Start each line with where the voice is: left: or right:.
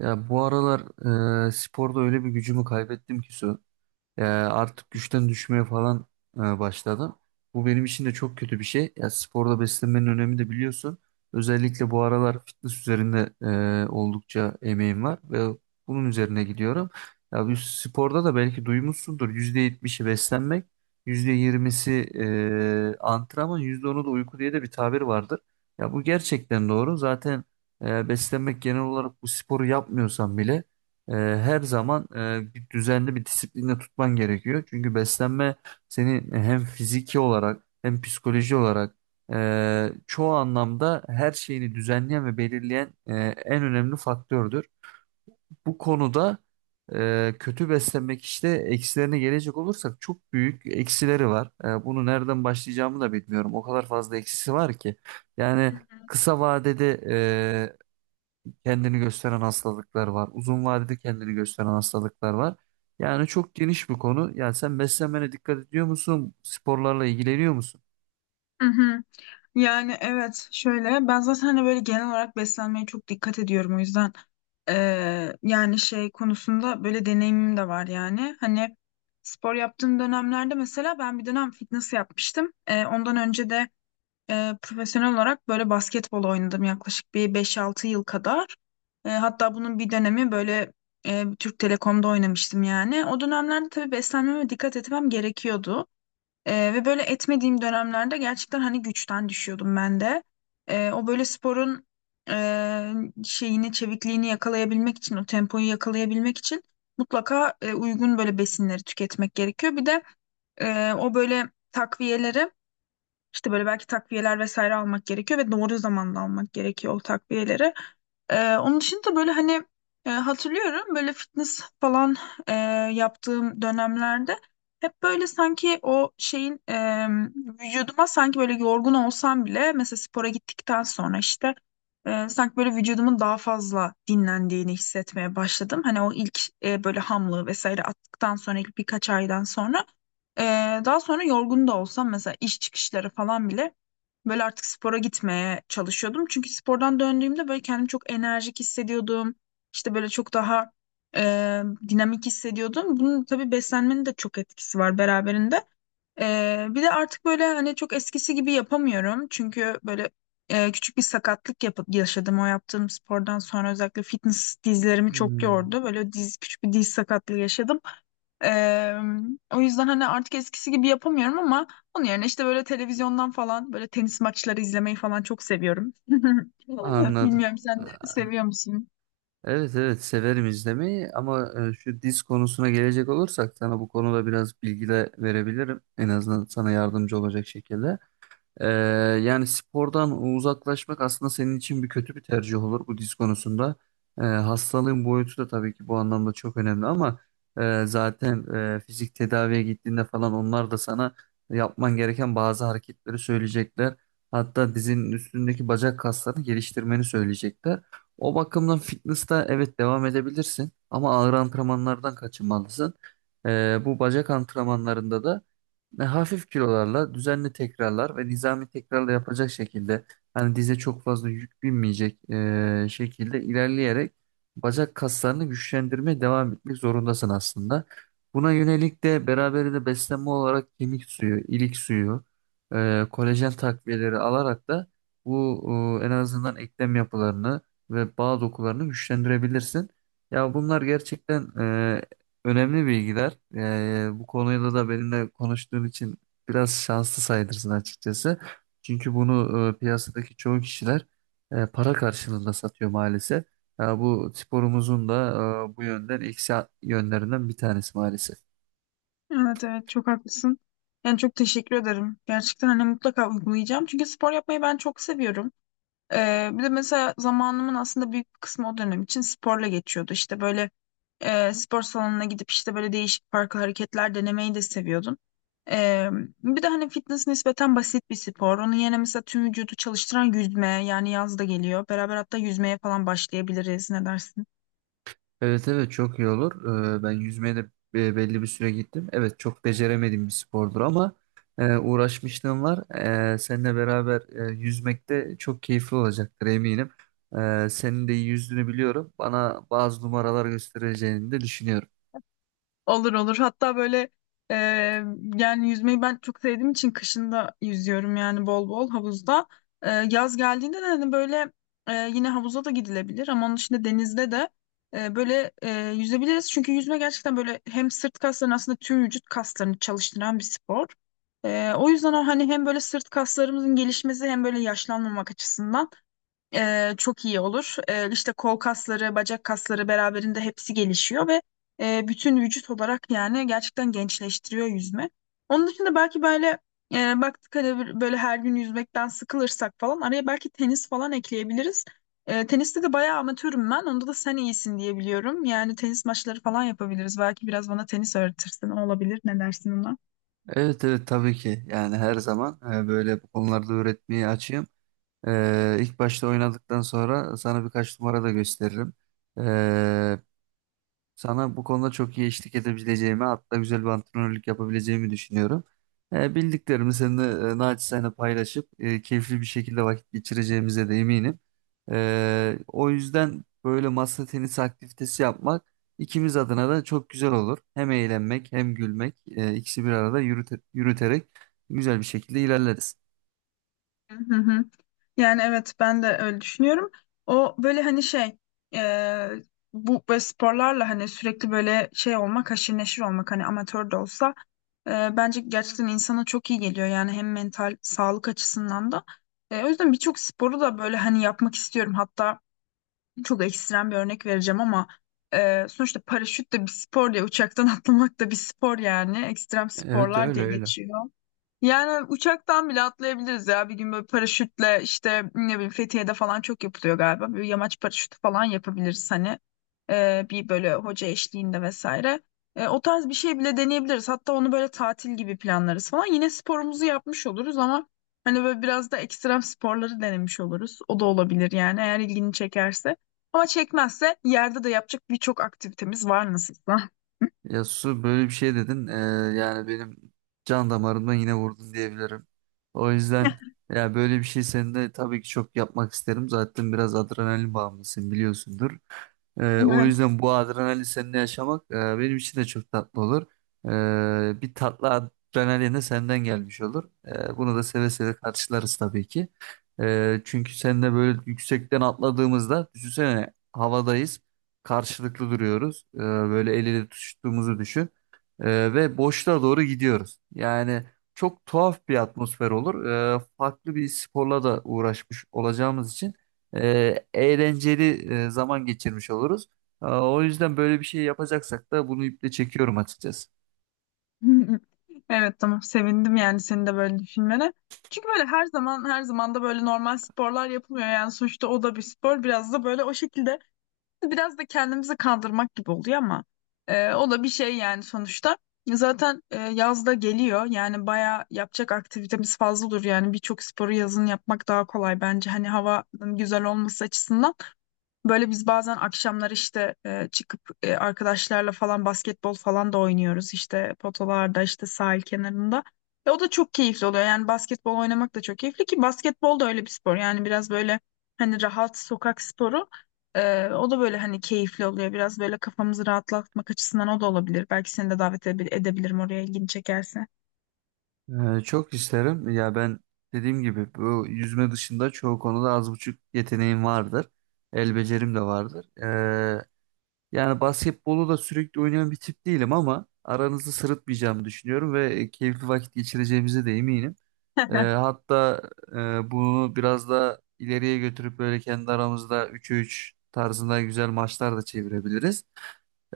right: Ya bu aralar sporda öyle bir gücümü kaybettim ki Su. Artık güçten düşmeye falan başladım. Bu benim için de çok kötü bir şey. Ya sporda beslenmenin önemi de biliyorsun. Özellikle bu aralar fitness üzerinde oldukça emeğim var ve bunun üzerine gidiyorum. Ya bu sporda da belki duymuşsundur. %70'i beslenmek, %20'si antrenman, %10'u da uyku diye de bir tabir vardır. Ya bu gerçekten doğru. Zaten beslenmek genel olarak bu sporu yapmıyorsan bile her zaman bir düzenli bir disiplinle tutman gerekiyor. Çünkü beslenme seni hem fiziki olarak hem psikoloji olarak çoğu anlamda her şeyini düzenleyen ve belirleyen en önemli faktördür. Bu konuda kötü beslenmek işte eksilerine gelecek olursak çok büyük eksileri var. Bunu nereden başlayacağımı da bilmiyorum. O kadar fazla eksisi var ki. Yani
left: Hı
right: kısa vadede kendini gösteren hastalıklar var. Uzun vadede kendini gösteren hastalıklar var. Yani çok geniş bir konu. Yani sen beslenmene dikkat ediyor musun? Sporlarla ilgileniyor musun?
left: hı. Yani evet şöyle ben zaten hani böyle genel olarak beslenmeye çok dikkat ediyorum, o yüzden yani şey konusunda böyle deneyimim de var yani hani spor yaptığım dönemlerde mesela ben bir dönem fitness yapmıştım. Ondan önce de profesyonel olarak böyle basketbol oynadım yaklaşık bir 5-6 yıl kadar. Hatta bunun bir dönemi böyle Türk Telekom'da oynamıştım. Yani o dönemlerde tabii beslenmeme dikkat etmem gerekiyordu. Ve böyle etmediğim dönemlerde gerçekten hani güçten düşüyordum ben de. O böyle sporun e, şeyini, çevikliğini yakalayabilmek için, o tempoyu yakalayabilmek için mutlaka uygun böyle besinleri tüketmek gerekiyor. Bir de o böyle takviyeleri işte böyle belki takviyeler vesaire almak gerekiyor ve doğru zamanda almak gerekiyor o takviyeleri. Onun dışında böyle hani hatırlıyorum böyle fitness falan e, yaptığım dönemlerde hep böyle sanki o şeyin vücuduma sanki böyle yorgun olsam bile mesela spora gittikten sonra işte sanki böyle vücudumun daha fazla dinlendiğini hissetmeye başladım. Hani o ilk böyle hamlığı vesaire attıktan sonra ilk birkaç aydan sonra. Ee, Daha sonra yorgun da olsam mesela iş çıkışları falan bile böyle artık spora gitmeye çalışıyordum. Çünkü spordan döndüğümde böyle kendimi çok enerjik hissediyordum. İşte böyle çok daha e, dinamik hissediyordum. Bunun tabii beslenmenin de çok etkisi var beraberinde. Bir de artık böyle hani çok eskisi gibi yapamıyorum. Çünkü böyle küçük bir sakatlık yaşadım o yaptığım spordan sonra, özellikle fitness dizlerimi çok
right: Hmm.
left: yordu. Böyle diz küçük bir diz sakatlığı yaşadım. Eee, O yüzden hani artık eskisi gibi yapamıyorum ama onun yerine işte böyle televizyondan falan böyle tenis maçları izlemeyi falan çok seviyorum.
right: Anladım.
left: Bilmiyorum, sen de
right: Ee,
left: seviyor musun?
right: Evet, evet, severim izlemeyi ama şu diz konusuna gelecek olursak sana bu konuda biraz bilgi de verebilirim. En azından sana yardımcı olacak şekilde. Ee, Yani spordan uzaklaşmak aslında senin için bir kötü bir tercih olur bu diz konusunda. Hastalığın boyutu da tabii ki bu anlamda çok önemli ama zaten fizik tedaviye gittiğinde falan onlar da sana yapman gereken bazı hareketleri söyleyecekler. Hatta dizinin üstündeki bacak kaslarını geliştirmeni söyleyecekler. O bakımdan fitness'ta evet devam edebilirsin ama ağır antrenmanlardan kaçınmalısın. Bu bacak antrenmanlarında da ve hafif kilolarla düzenli tekrarlar ve nizami tekrarla yapacak şekilde hani dize çok fazla yük binmeyecek şekilde ilerleyerek bacak kaslarını güçlendirmeye devam etmek zorundasın aslında. Buna yönelik de beraberinde beslenme olarak kemik suyu, ilik suyu, kolajen takviyeleri alarak da bu en azından eklem yapılarını ve bağ dokularını güçlendirebilirsin. Ya bunlar gerçekten önemli bilgiler. Bu konuyla da benimle konuştuğun için biraz şanslı sayılırsın açıkçası. Çünkü bunu piyasadaki çoğu kişiler para karşılığında satıyor maalesef. Ya bu sporumuzun da bu yönden eksi yönlerinden bir tanesi maalesef.
left: Evet, evet, çok haklısın. Yani çok teşekkür ederim. Gerçekten hani mutlaka uygulayacağım. Çünkü spor yapmayı ben çok seviyorum. Bir de mesela zamanımın aslında büyük bir kısmı o dönem için sporla geçiyordu. İşte böyle spor salonuna gidip işte böyle değişik farklı hareketler denemeyi de seviyordum. E, Bir de hani fitness nispeten basit bir spor. Onun yerine mesela tüm vücudu çalıştıran yüzme, yani yaz da geliyor. Beraber hatta yüzmeye falan başlayabiliriz. Ne dersin?
right: Evet, evet, çok iyi olur. Ben yüzmeye de belli bir süre gittim. Evet, çok beceremediğim bir spordur ama uğraşmışlığım var. Seninle beraber yüzmek de çok keyifli olacaktır, eminim. Senin de iyi yüzdüğünü biliyorum. Bana bazı numaralar göstereceğini de düşünüyorum.
left: Olur olur. Hatta böyle e, yani yüzmeyi ben çok sevdiğim için kışın da yüzüyorum yani bol bol havuzda. Yaz geldiğinde de hani böyle yine havuza da gidilebilir ama onun dışında denizde de böyle yüzebiliriz. Çünkü yüzme gerçekten böyle hem sırt kaslarını, aslında tüm vücut kaslarını çalıştıran bir spor. O yüzden o hani hem böyle sırt kaslarımızın gelişmesi hem böyle yaşlanmamak açısından çok iyi olur. İşte kol kasları, bacak kasları beraberinde hepsi gelişiyor ve bütün vücut olarak yani gerçekten gençleştiriyor yüzme. Onun dışında belki böyle baktık hani böyle her gün yüzmekten sıkılırsak falan araya belki tenis falan ekleyebiliriz. Teniste de bayağı amatörüm ben. Onda da sen iyisin diye biliyorum. Yani tenis maçları falan yapabiliriz. Belki biraz bana tenis öğretirsin. O olabilir. Ne dersin ona?
right: Evet, evet, tabii ki. Yani her zaman böyle bu konularda öğretmeye açığım. İlk başta oynadıktan sonra sana birkaç numara da gösteririm. E, Sana bu konuda çok iyi eşlik edebileceğimi, hatta güzel bir antrenörlük yapabileceğimi düşünüyorum. Bildiklerimi seninle naçizane paylaşıp keyifli bir şekilde vakit geçireceğimize de eminim. O yüzden böyle masa tenisi aktivitesi yapmak ikimiz adına da çok güzel olur. Hem eğlenmek hem gülmek ikisi bir arada yürüterek güzel bir şekilde ilerleriz.
left: Hı hı. Yani evet ben de öyle düşünüyorum. O böyle hani şey e, bu böyle sporlarla hani sürekli böyle şey olmak, haşir neşir olmak, hani amatör de olsa e, bence gerçekten insana çok iyi geliyor, yani hem mental sağlık açısından da. O yüzden birçok sporu da böyle hani yapmak istiyorum. Hatta çok ekstrem bir örnek vereceğim ama sonuçta paraşüt de bir spor diye uçaktan atlamak da bir spor, yani ekstrem
right: Evet,
left: sporlar
right: öyle
left: diye
right: öyle.
left: geçiyor. Yani uçaktan bile atlayabiliriz ya. Bir gün böyle paraşütle işte ne bileyim Fethiye'de falan çok yapılıyor galiba. Bir yamaç paraşütü falan yapabiliriz hani. Bir böyle hoca eşliğinde vesaire. O tarz bir şey bile deneyebiliriz. Hatta onu böyle tatil gibi planlarız falan. Yine sporumuzu yapmış oluruz ama hani böyle biraz da ekstrem sporları denemiş oluruz. O da olabilir yani, eğer ilgini çekerse. Ama çekmezse yerde de yapacak birçok aktivitemiz var nasılsa.
right: Ya Su, böyle bir şey dedin. Yani benim can damarımdan yine vurdun diyebilirim. O yüzden ya böyle bir şey senin de tabii ki çok yapmak isterim. Zaten biraz adrenalin bağımlısın, biliyorsundur. O
left: Evet.
right: yüzden bu adrenalin seninle yaşamak benim için de çok tatlı olur. Bir tatlı adrenalin de senden gelmiş olur. Bunu da seve seve karşılarız tabii ki. Çünkü seninle böyle yüksekten atladığımızda düşünsene, havadayız, karşılıklı duruyoruz. Böyle el ele tutuştuğumuzu düşün. Ve boşluğa doğru gidiyoruz. Yani çok tuhaf bir atmosfer olur. Farklı bir sporla da uğraşmış olacağımız için eğlenceli zaman geçirmiş oluruz. O yüzden böyle bir şey yapacaksak da bunu iple çekiyorum açıkçası.
left: Evet, tamam, sevindim yani senin de böyle düşünmene. Çünkü böyle her zaman her zaman da böyle normal sporlar yapılmıyor yani, sonuçta o da bir spor, biraz da böyle o şekilde. Biraz da kendimizi kandırmak gibi oluyor ama o da bir şey yani sonuçta. Zaten yaz da geliyor yani baya yapacak aktivitemiz fazla olur, yani birçok sporu yazın yapmak daha kolay bence, hani havanın güzel olması açısından. Böyle biz bazen akşamlar işte çıkıp arkadaşlarla falan basketbol falan da oynuyoruz işte potolarda, işte sahil kenarında. O da çok keyifli oluyor yani basketbol oynamak da çok keyifli, ki basketbol da öyle bir spor yani biraz böyle hani rahat sokak sporu. O da böyle hani keyifli oluyor. Biraz böyle kafamızı rahatlatmak açısından o da olabilir. Belki seni de davet edebilirim oraya, ilgini çekerse.
right: Çok isterim. Ya ben dediğim gibi bu yüzme dışında çoğu konuda az buçuk yeteneğim vardır. El becerim de vardır. Yani basketbolu da sürekli oynayan bir tip değilim ama aranızı sırıtmayacağımı düşünüyorum ve keyifli vakit geçireceğimize de eminim. Hatta bunu biraz da ileriye götürüp böyle kendi aramızda 3'e 3 tarzında güzel maçlar da çevirebiliriz.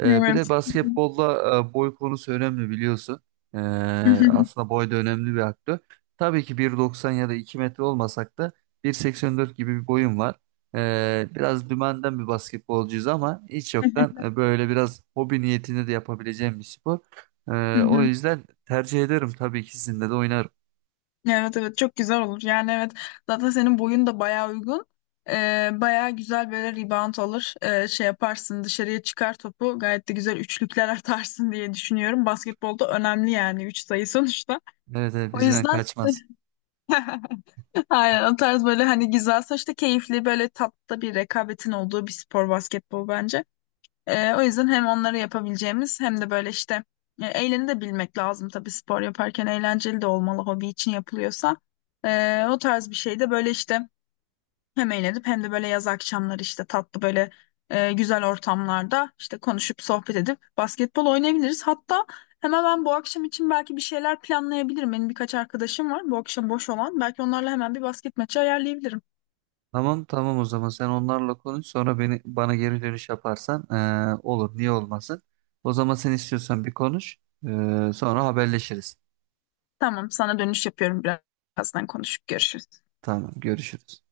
right: Bir de
left: Evet.
right: basketbolda boy konusu önemli biliyorsun. Ee, Aslında boy da önemli bir aktör. Tabii ki 1,90 ya da 2 metre olmasak da 1,84 gibi bir boyum var. Biraz dümenden bir basketbolcuyuz ama hiç yoktan böyle biraz hobi niyetinde de yapabileceğim bir spor.
left: Hı
right: O
left: hı.
right: yüzden tercih ederim, tabii ki sizinle de oynarım.
left: Evet, evet, çok güzel olur. Yani evet, zaten senin boyun da bayağı uygun. Bayağı güzel böyle rebound alır. Şey yaparsın, dışarıya çıkar topu gayet de güzel üçlükler atarsın diye düşünüyorum. Basketbolda önemli yani 3 sayı sonuçta.
right: Evet, evet,
left: O
right: bizden
left: yüzden
right: kaçmaz.
left: aynen o tarz böyle hani güzel, sonuçta keyifli böyle tatlı bir rekabetin olduğu bir spor basketbol bence. O yüzden hem onları yapabileceğimiz hem de böyle işte eğleni de bilmek lazım tabii, spor yaparken eğlenceli de olmalı hobi için yapılıyorsa. O tarz bir şey de böyle işte hem eğlenip hem de böyle yaz akşamları işte tatlı böyle güzel ortamlarda işte konuşup sohbet edip basketbol oynayabiliriz. Hatta hemen ben bu akşam için belki bir şeyler planlayabilirim. Benim birkaç arkadaşım var bu akşam boş olan. Belki onlarla hemen bir basket maçı ayarlayabilirim.
right: Tamam, tamam, o zaman sen onlarla konuş, sonra bana geri dönüş yaparsan olur, niye olmasın. O zaman sen istiyorsan bir konuş, sonra haberleşiriz.
left: Tamam, sana dönüş yapıyorum, birazdan konuşup görüşürüz.
right: Tamam, görüşürüz.